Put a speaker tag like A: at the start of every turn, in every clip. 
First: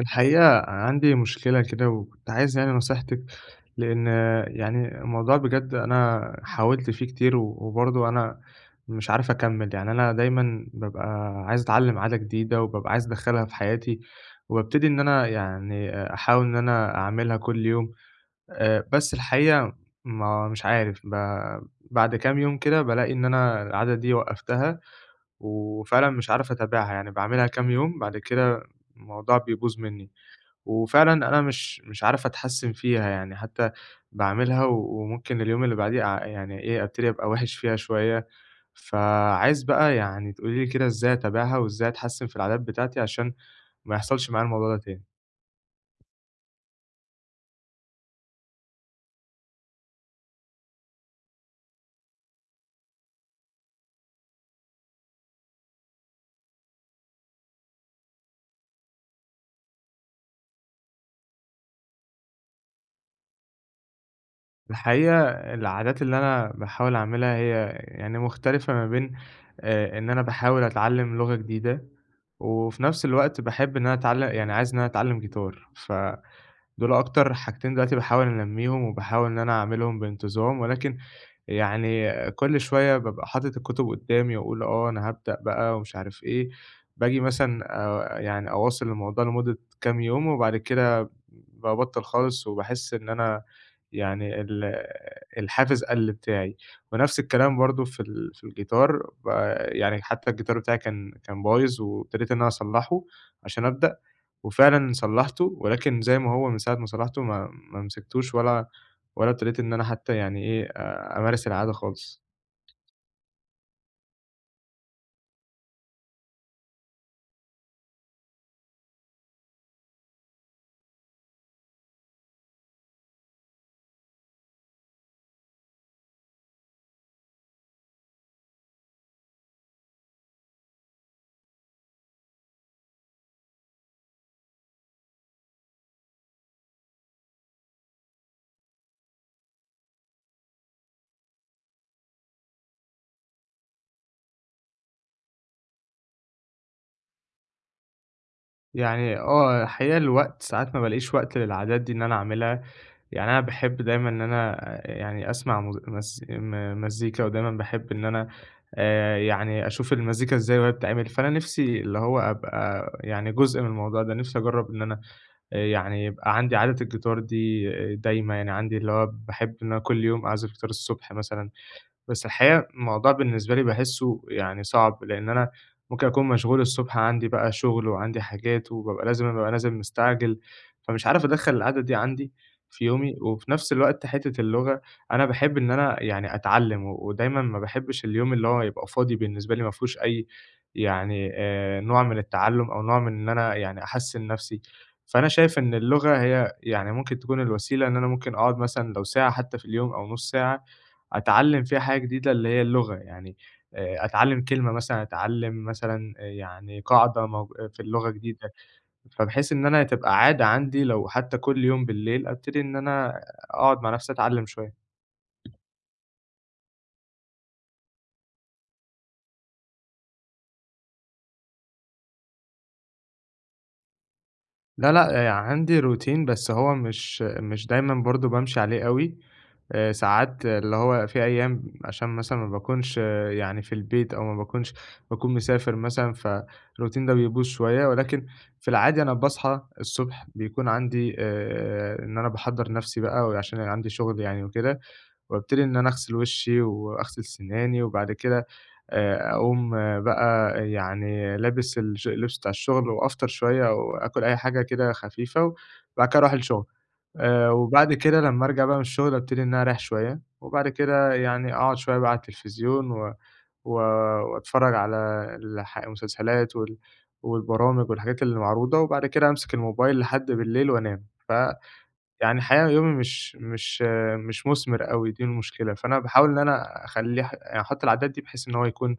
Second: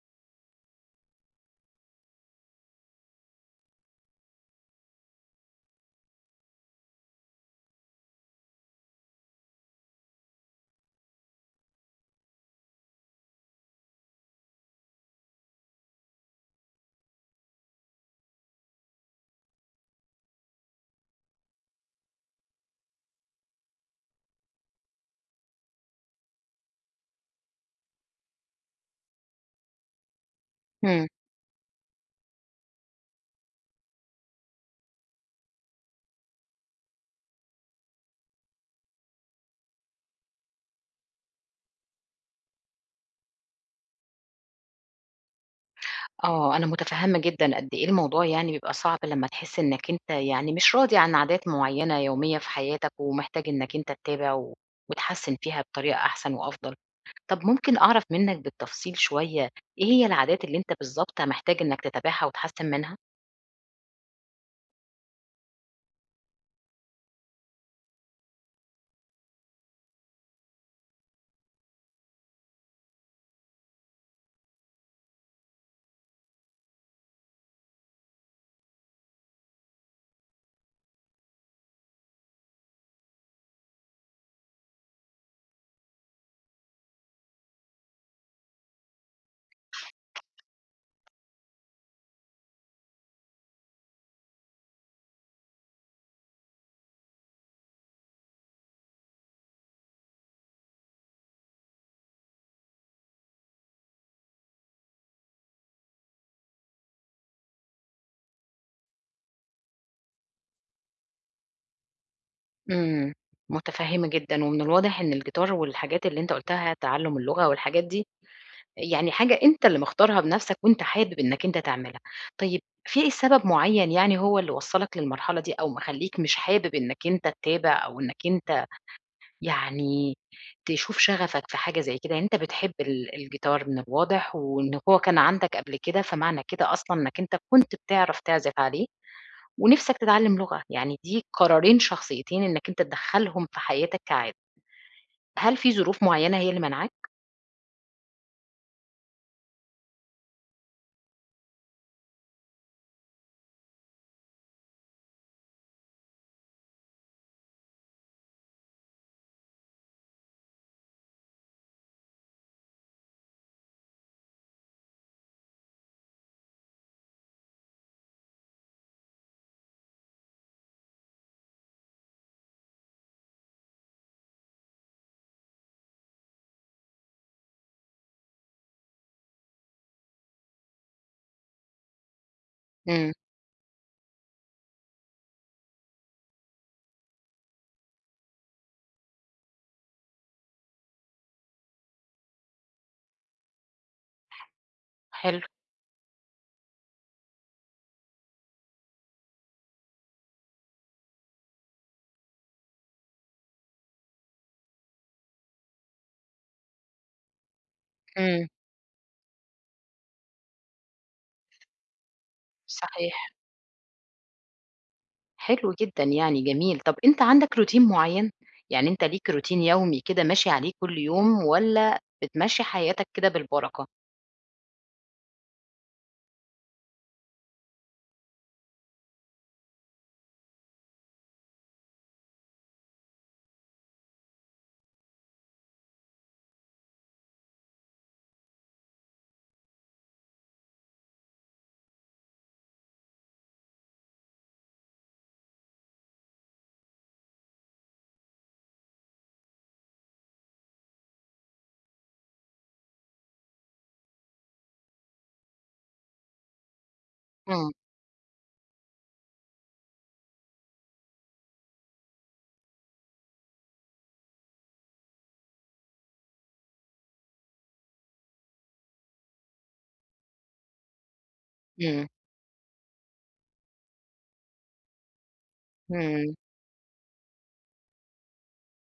A: الحقيقة عندي مشكلة كده، وكنت عايز يعني نصيحتِك، لإن يعني الموضوع بجد أنا حاولت فيه كتير، و وبرضه أنا مش عارف أكمّل. يعني أنا دايمًا بابقى عايز أتعلّم عادة جديدة، وبابقى عايز أدخّلها في حياتي، وبابتدي إن أنا يعني أحاول إن أنا أعملها كل يوم. بس الحقيقة ما مش عارف بعد كام يوم كده بالاقي إن أنا العادة دي وقّفتها، وفعلًا مش عارف أتابعها. يعني باعملها كام يوم، بعد كده الموضوع بيبوظ منّي.
B: إمم.
A: وفعلًا أنا مش عارف أتحسّن فيها، يعني حتّى باعملها، وممكن اليوم اللي بعديه يعني إيه، أبتدي أبقى وِحِش فيها شوية. فعايز بقى يعني تقولي لي كده إزاي أتابعها، وإزاي أتحسّن في العادات بتاعتي، عشان ما يحصلش معايا الموضوع ده تاني؟
B: آه، أنا مُتفهّمة جدًا قد إيه الموضوع يعني بيبقى صعب لمّا تحس إنّك أنت يعني مش راضي عن عادات معيّنة يومية في حياتك ومحتاج إنّك أنت تتابع و وتحسّن فيها بطريقة أحسن وأفضل. طَب ممكن أعرف منّك بالتفصيل شوية إيه هي العادات اللي أنت بالضبط محتاج إنّك تتابعها وتحسّن منها؟
A: الحقيقة العادات اللي أنا باحاول أعملها هي يعني مختلفة ما بين إن أنا باحاول أتعلّم لغة جديدة، وفي نَفْس الوقت باحب إن أنا يعني عايز إن أنا أتعلّم جيتار. دول أكتر حاجتين دلوقتي باحاول أنمّيهم، وباحاول إن أنا أعملهم بانتظام. ولكن يعني كل شوية بابقى حاطط الكتب قدّامي، وأقول آه أنا هابدأ بقى، ومش عارف إيه. باجي مثلًا يعني أواصل الموضوع لمدة كام يوم، وبعد كده بابطّل خالص، وباحس إن أنا يعني الحافز قَل بتاعي. ونفس الكلام برضه في الجيتار. يعني حتى الجيتار بتاعي كان بايظ، وابتديت إن أنا أصلّحه عشان أبدأ. وفعلًا صلّحته، ولكن زي ما هو من ساعة ما صلّحته ما مسكتوش، ولا ابتديت إن أنا حتى يعني إيه، أمارس العادة خالص.
B: إمم، مُتفهّمة جدًا ومن الواضح إن الجيتار والحاجات اللي أنت قُلتها، تعلُّم اللغة والحاجات دي يعني حاجة أنت اللي مختارها بنفسك وأنت حابب إنك أنت تعملها. طيب في إيه سبب معيّن يعني هو اللي وصّلك للمرحلة دي أو مخلّيك مش حابب إنك أنت تتابع أو إنك أنت يعني تشوف شغفك في حاجة زي كده؟ يعني أنت بتحب الجيتار من الواضح وإن هو كان عندك قبل كده، فمعنى كده أصلًا إنك أنت كنت بتعرف تعزف عليه ونِفْسك تتعلّم لغة. يعني دي قرارين شخصيتين إنك أنت تدخّلهم في حياتك كعادة. هل في ظروف معيّنة هي اللي مانعاك؟
A: يعني آه، الحقيقة الوقت ساعات ما بالاقيش وقت للعادات دي إن أنا أعملها. يعني أنا باحب دايمًا إن أنا يعني أسمع مز مز م مزيكا، ودايمًا باحب إن أنا يعني أشوف المزيكا إزاي وهي بتتعمل. فأنا نِفْسي اللي هو أبقى يعني جزء من الموضوع ده، نِفْسي أجرّب إن أنا يعني يبقى عندي عادة الجيتار دي دايمة. يعني عندي اللي هو باحب إن أنا كل يوم أعزف جيتار الصبح مثلًا. بس الحقيقة الموضوع بالنسبة لي باحسّه يعني صعب، لإن أنا ممكن أكون مشغول الصبح، عندي بقى شغل وعندي حاجات، وبابقى لازم أبقى نازل مستعجل، فمش عارف أدخّل العادة دي عندي في
B: إمم،
A: يومي. وفي نفس الوقت حتّة اللغة أنا باحب إن أنا يعني أتعلّم، و ودايمًا ما باحبش اليوم اللي هو يبقى فاضي بالنسبة لي ما فيهوش أي يعني نوع من التعلُّم، أو نوع من إن أنا يعني أحسّن نفسي. فأنا
B: حلو.
A: شايف إن اللغة هي يعني ممكن تكون الوسيلة، إن أنا ممكن أقعد مثلًا لو ساعة حتّى في اليوم، أو نُص ساعة أتعلّم فيها حاجة جديدة اللي هي اللغة. يعني أتعلّم كلمة مثلًا، أتعلّم مثلًا يعني قاعدة في اللغة
B: إمم،
A: جديدة. فبحيث إن أنا تبقى عادة عندي لو حتى كل يوم بالليل أبتدي إن
B: صحيح.
A: أنا أقعد مع نفسي أتعلّم شوية.
B: حلو جدًا يعني جميل. طب أنت عندك روتين معيّن؟ يعني أنت ليك روتين يومي كده ماشي عليه كل يوم والّا بتمشّي حياتك كده بالبركة؟
A: لا، لأ، عندي روتين، بس هو مش دايمًا برضه بامشي عليه أوي. ساعات اللي هو في أيام عشان مثلًا ما باكونش يعني في البيت، أو ما باكونش باكون مسافر مثلًا، فالروتين ده بيبوظ شوية. ولكن في العادي أنا باصحى الصبح بيكون عندي إن أنا باحضّر نَفْسي بقى، وعشان عندي شغل يعني وكده، وابتدي إن أنا أغسل وشي وأغسل سناني. وبعد كده أقوم بقى يعني لابس اللبس بتاع الشغل، وأفطر شوية أو آكل أي حاجة كده خفيفة، وبعد كده أروح الشغل.
B: إمم،
A: وبعد كده لمّا أرجع بقى من الشغل، أبتدي إن أنا أريّح شوية. وبعد كده يعني أقعد شوية بقى على التلفزيون، و و وأتفرّج على المسلسلات والبرامج والحاجات اللي معروضة. وبعد كده أمسك الموبايل لحد بالليل وأنام.
B: إمم،
A: يعني الحقيقة يومي مش مُثمِر أوي، دي المشكلة. فأنا باحاول
B: إمم.
A: إن أنا أخلّيه، يعني أحُط العادات دي بحيث إن هو يكون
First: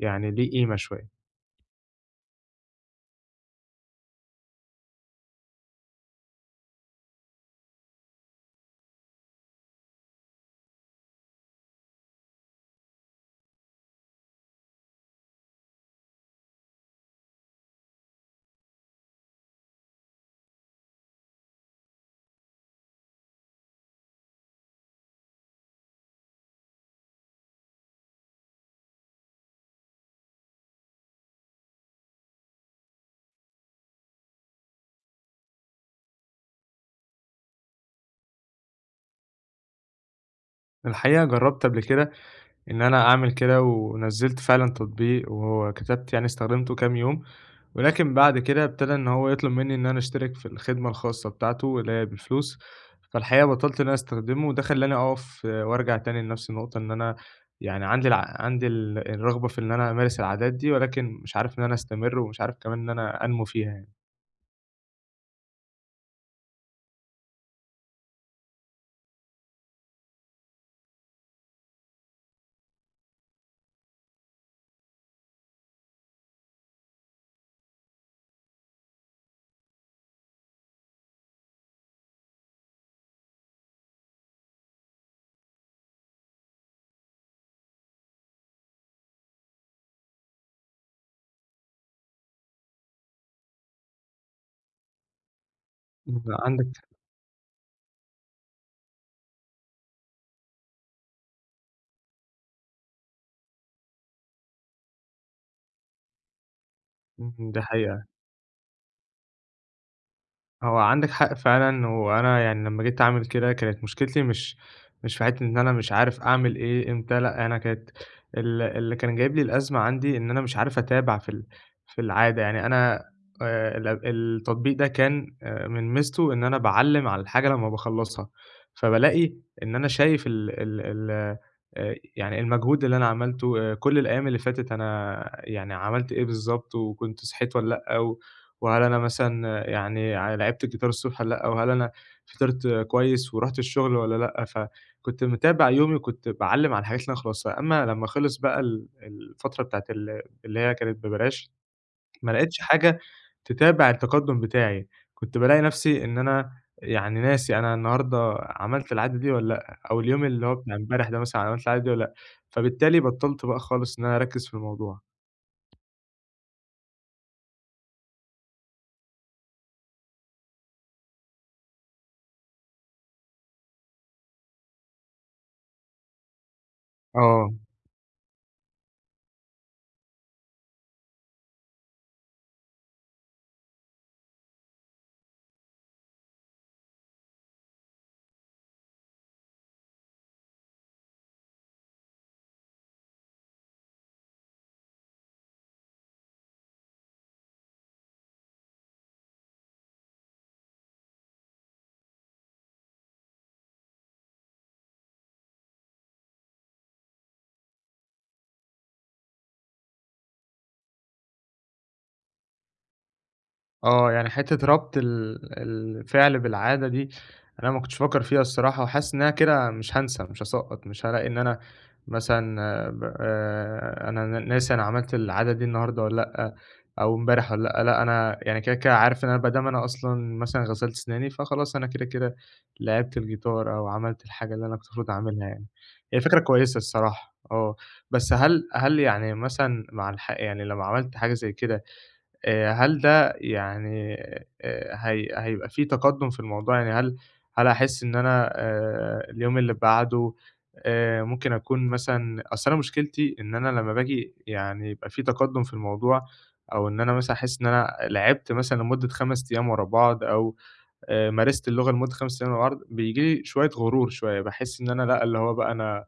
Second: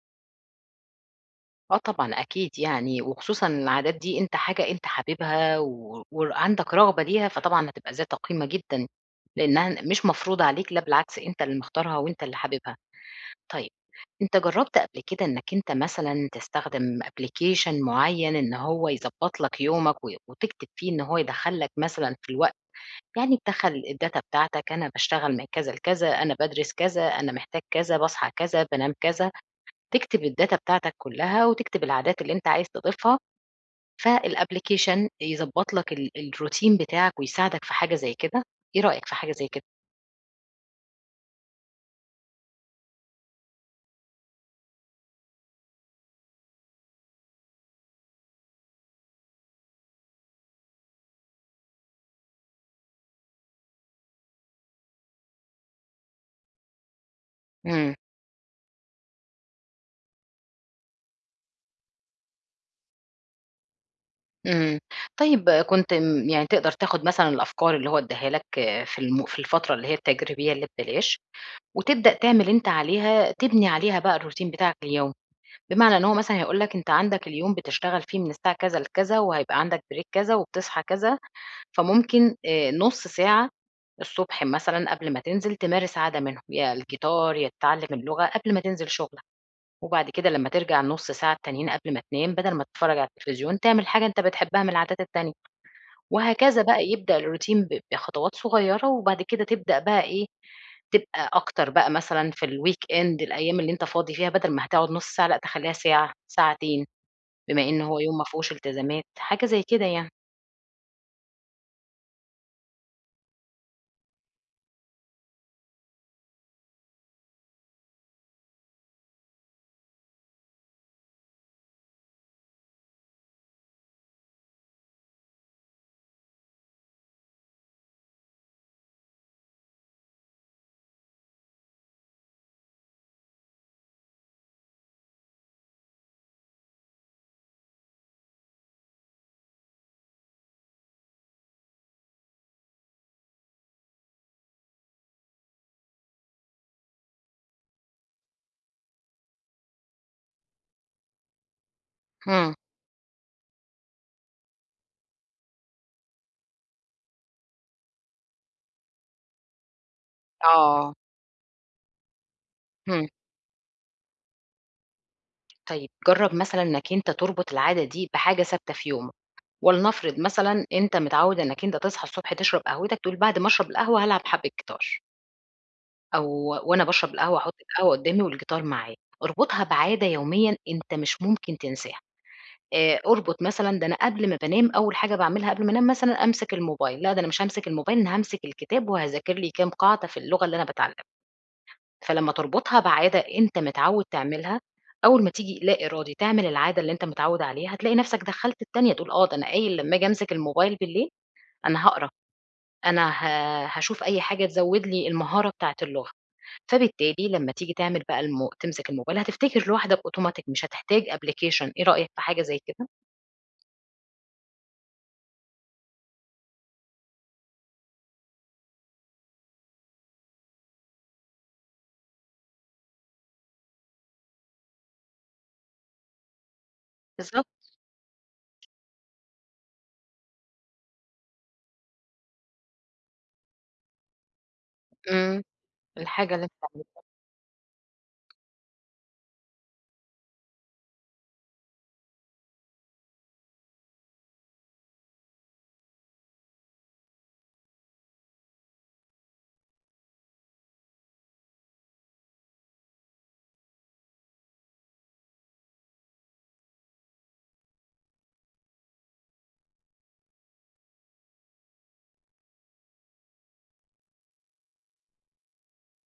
A: يعني ليه قيمة شوية.
B: آه طبعًا أكيد يعني، وخصوصًا العادات دي أنت حاجة أنت حاببها وعندك رغبة ليها، فطبعًا هتبقى ذات قيمة جدًا، لإنها مش مفروضة عليك، لا بالعكس أنت اللي مختارها وأنت اللي حاببها. طيب أنت جرّبت قبل كده إنّك أنت مثلًا تستخدم application معيّن إن هو يضبّط لك يومك و وتكتب فيه إن هو يدخّل لك مثلًا في الوقت يعني تدخّل الdata بتاعتك، أنا باشتغل من كذا لكذا، أنا بادرس كذا، أنا محتاج كذا، باصحى كذا، بانام كذا، تكتب الdata بتاعتك كلّها وتكتب العادات اللي أنت عايز تضيفها، فالapplication يضبّط لك الroutine بتاعك ويساعدك في حاجة زي كده، إيه رأيك في حاجة زي كده؟
A: الحقيقة جرّبت قبل كده إن أنا أعمل كده، ونزّلت فعلًا تطبيق، وكتبت يعني استخدمته كام يوم. ولكن بعد كده ابتدى إن هو يطلب منّي إن أنا أشترك في الخدمة الخاصة بتاعته اللي هي بالفلوس. فالحقيقة بطّلت إن أنا أستخدمه، وده خلّاني أقف وأرجع تاني لنفس النقطة، إن أنا يعني
B: إمم.
A: عندي الرغبة في إن أنا أمارس العادات دي، ولكن مش عارف إن أنا أستمر، ومش عارف كمان إن أنا أنمو فيها يعني.
B: إمم. طيب كنت م يعني تقدر تاخُد مثلًا الأفكار اللي هو ادّاها لك في الفترة اللي هي التجريبية اللي ببلاش وتبدأ تعمل أنت عليها تبني عليها بقى الروتين بتاعك اليومي، بمعنى إن هو مثلًا هيقول لك أنت عندك اليوم بتشتغل فيه من الساعة كذا لكذا وهيبقى عندك break كذا وبتصحى كذا، فممكن نُص ساعة الصبح مثلًا قبل ما تنزل تمارس عادة منهم، يا الجيتار، يا تتعلّم اللغة قبل ما تنزل شُغلك، وبعد كده لمّا ترجع النُص ساعة التانيين قبل ما تنام بدل ما تتفرّج على التلفزيون تعمل حاجة أنت بتحبها من العادات التانية.
A: إمم،
B: وهكذا
A: عندك
B: بقى يبدأ الروتين بخطوات صغيرة، وبعد كده تبدأ بقى إيه، تبقى أكتر بقى مثلًا في الweekend الأيام اللي أنت فاضي فيها بدل ما هتقعد نُص ساعة لأ تخلّيها ساعة، ساعتين،
A: إمم، دي
B: بما إن هو
A: حقيقة.
B: يوم ما فيهوش التزامات، حاجة زي كده يعني.
A: هو عندِك حق فعلًا، وأنا يعني لمّا جيت أعمل كده كانت مشكلتي مش في حتّة إن أنا مش عارف أعمل إيه إمتى. لأ، أنا كانت اللي كان جايب لي الأزمة عندي إن أنا مش عارف أتابع في العادة. يعني أنا التطبيق ده كان من ميزته إن أنا باعلّم على الحاجة لمّا باخلّصها. فبالاقي إن أنا شايف ال ال ال يعني المجهود اللي أنا عملته، كل الأيام اللي فاتت أنا يعني عملت إيه بالضبط، وكنت صحيت والّا لأ، وهل أنا مثلًا يعني لعبت الجيتار الصبح والّا لأ، وهل أنا فطرت كويس ورُحت الشغل والّا لأ. فكنت متابع يومي، وكنت باعلّم على الحاجات اللي أنا خلاصها. أمّا لمّا خلص بقى الفترة بتاعة اللي هي كانت ببلاش، ما
B: إمم،
A: لقيتش حاجة تتابع التقدُّم بتاعي. كنت بالاقي نَفْسي إن أنا يعني ناسي، أنا النهارده عملت العادة دي والّا لأ، أو اليوم اللي هو بتاع
B: آه،
A: امبارح ده مثلًا عملت العادة دي والّا لأ. فبالتالي
B: إمم.
A: بطّلت بقى خالص إن أنا أركّز في الموضوع.
B: طيب جرّب مثلًا إنك أنت تربط العادة دي بحاجة ثابتة في يومك، ولنفرض مثلًا أنت متعوّد إنك أنت تصحى الصبح تشرب قهوتك، تقول بعد ما أشرب القهوة هالعب حبّة جيتار. أو وأنا باشرب القهوة
A: آه.
B: أحُط القهوة قدّامي والجيتار معايا، اربطها بعادة يوميًا أنت مش ممكن تنساها، اربط مثلًا ده أنا قبل ما بانام أول حاجة باعملها قبل ما أنام مثلًا أمسك الموبايل، لأ ده أنا مش هامسك الموبايل، أنا هامسك الكتاب وهاذاكر لي كام قاعدة في اللغة اللي أنا باتعلمها، فلمّا تربطها بعادة أنت متعوّد تعملها، أول ما تيجي لا إرادي تعمل العادة اللي أنت متعوّد عليها، هتلاقي نَفْسك دخّلت التانية تقول آه ده أنا قايل لمّا آجي أمسك الموبايل بالليل أنا هاقرا، أنا ه هاشوف أي حاجة تزوّد لي المهارة بتاعة اللغة. فبالتالي لمّا تيجي تعمل بقى تمسك الموبايل هتفتكر لوحدك أوتوماتيك مش هتحتاج application إيه رأيك في حاجة زي كده؟
A: آه، يعني حتّة ربط الفعل بالعادة دي، أنا ما كنتش بافكّر فيها الصراحة، وحاسس إن أنا كده مش هانسى، مش هاسقّط، مش هالاقي إن أنا مثلًا آه، ب أنا ناسي أنا عملت العادة دي النهارده والّا لأ، أو
B: بالضبط.
A: امبارح والّا لأ. لأ، أنا يعني كده عارف إن أنا ما دام أنا أصلًا مثلًا غسلت سناني، فخلاص أنا كده لعبت الجيتار، أو عملت الحاجة اللي أنا كنت المفروض
B: إمم.
A: أعملها يعني. هي
B: الحاجة
A: فكرة
B: اللي أنت
A: كويسة
B: عملتها
A: الصراحة، آه. بس هل يعني مثلًا مع يعني لو عملت حاجة زي كده، هل ده يعني هي هيبقى في تقدُّم في الموضوع؟ يعني هل هاحس إن أنا اليوم اللي بعده ممكن أكون مثلًا، أصل أنا مشكلتي إن أنا لمّا باجي يعني يبقى في تقدُّم في الموضوع، أو إن أنا مثلًا أحس إن أنا لعبت مثلًا لمدة 5 أيام ورا بعض، أو مارست اللغة لمدة 5 سنين على العرض، بييجي لي شوية غرور شوية. باحس إن أنا لأ، اللي هو بقى أنا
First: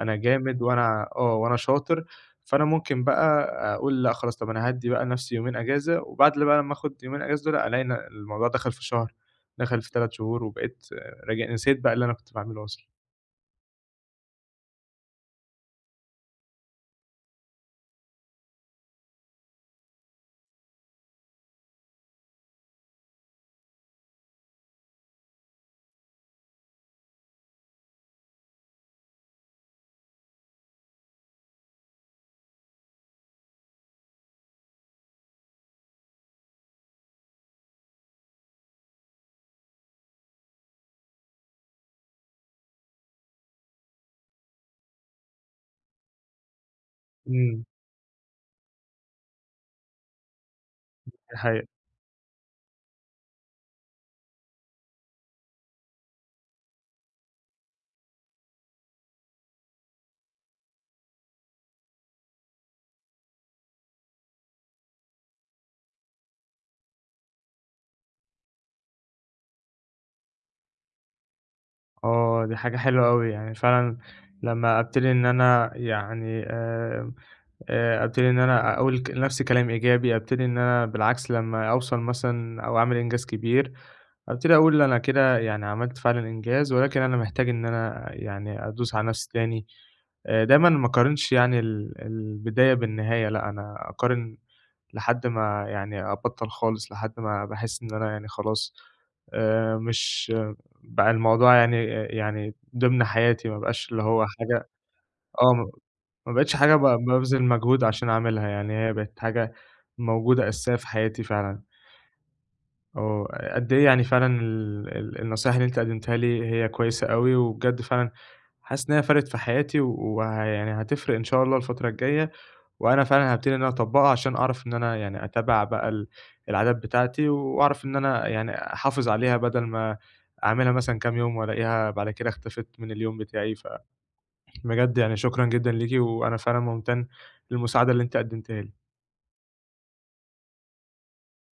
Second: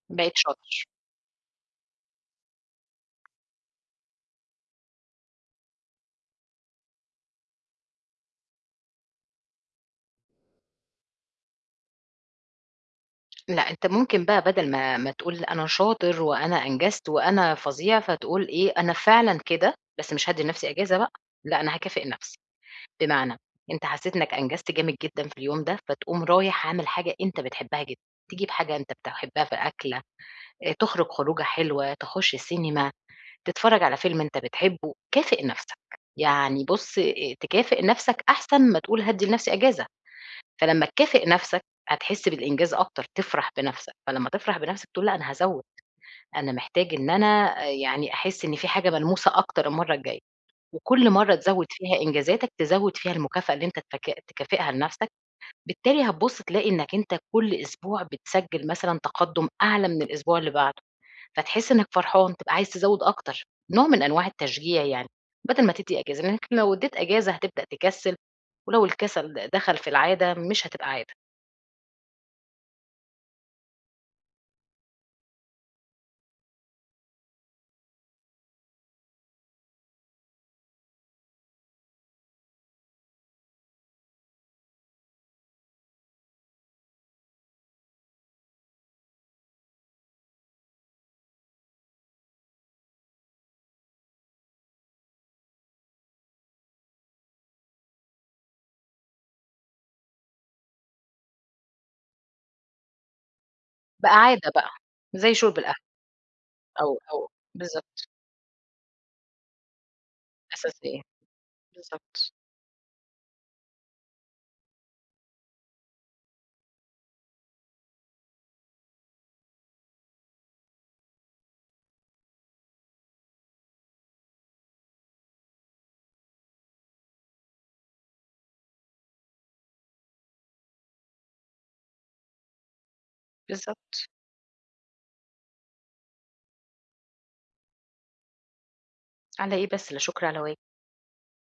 A: أنا
B: بقيت
A: جامد
B: شاطر.
A: وأنا وأنا شاطر. فأنا ممكن بقى أقول لأ خلاص، طب أنا هادّي بقى لنفسي يومين أجازة. وبعد اللي بقى لمّا آخُد يومين أجازة دول، ألاقي إن الموضوع دخل في شهر، دخل في 3 شهور، وبقيت راجع نسيت بقى اللي أنا كنت باعمله أصلًا.
B: لأ، أنت ممكن بقى بدل ما تقول أنا شاطر وأنا أنجزت وأنا فظيع، فتقول إيه، أنا فعلًا كده، بس مش هادّي لنفسي إجازة بقى، لأ أنا هاكافئ نفسي. بمعنى أنت حسيت إنك أنجزت جامد جدًا في اليوم ده، فتقوم رايح عامل حاجة أنت بتحبها جدًا، تجيب حاجة أنت بتحبها في أكلة، تخرج خروجة حلوة، تخش السينما. تتفرّج على فيلم أنت بتحبه، كافئ نَفْسك، يعني بُص تكافئ نَفْسك أحسن ما تقول هادّي لنَفْسي إجازة، فلمّا تكافئ نَفْسك هتحس بالإنجاز أكتر، تفرح بنَفْسك، فلمّا تفرح بنَفْسك تقول لأ أنا هازوّد، أنا محتاج إن أنا
A: إمم،
B: يعني أحس إن في حاجة ملموسة أكتر المَرّة الجاية، وكل
A: دي
B: مرّة تزوّد
A: حقيقة.
B: فيها إنجازاتك، تزوّد فيها المكافأة اللي أنت تكافئها لنَفْسك، بالتالي هتبُص تلاقي إنّك أنت كل أسبوع بتسجّل مثلًا تقدُّم أعلى من الأسبوع اللي بعده. فتحس إنك فرحان، تبقى عايز تزوّد أكتر، نوع من أنواع التشجيع يعني، بدل ما تدّي إجازة، لإنك لو ادّيت إجازة هتبدأ تكسّل، ولو الكسل دخل في العادة مش هتبقى عادة،
A: آه، دي حاجة حلوة أوي. يعني فعلًا لمّا أبتدي إن أنا يعني أبتدي إن أنا أقول لنفسي كلام إيجابي. أبتدي إن أنا بالعكس لمّا أوصل مثلًا أو أعمل إنجاز كبير، أبتدي أقول أنا كده يعني عملت فعلًا إنجاز، ولكن أنا محتاج إن أنا يعني أدوس على نفسي تاني. دايمًا ما اقارنش يعني البداية بالنهاية، لأ، أنا أقارن لحد ما يعني أبطّل خالص، لحد ما باحس إن أنا يعني خلاص مش بقى الموضوع يعني يعني ضمن حياتي. ما بقاش اللي
B: بقى
A: هو
B: عادة
A: حاجة
B: بقى، زي
A: آه،
B: شرب
A: ما
B: القهوة
A: ما بقتش حاجة
B: أو
A: بابذل مجهود
B: بالضبط،
A: عشان أعملها، يعني هي بقت حاجة موجودة أساسية في
B: أساسية،
A: حياتي فعلًا.
B: بالضبط،
A: آه، قد إيه يعني فعلًا ال ال النصايح اللي أنتِ قدمتيها لي هي كويسة أوي. وبجد فعلًا حاسس إن هي فرقت في حياتي، ويعني هتفرق إن شاء الله الفترة الجاية. وأنا فعلًا هابتدي إن أنا أطبّقها، عشان أعرف إن أنا يعني أتابع بقى العادات بتاعتي، وأعرف إن أنا يعني أحافظ عليها، بدل ما أعملها مثلًا كام يوم، وألاقيها بعد كده اختفت من اليوم بتاعي.
B: بالضبط،
A: بجد يعني شكرًا جدًا ليكِ، وأنا فعلًا ممتن للمساعدة اللي أنتِ قدمتيها لي.
B: على إيه بس، لا شكر على واجب.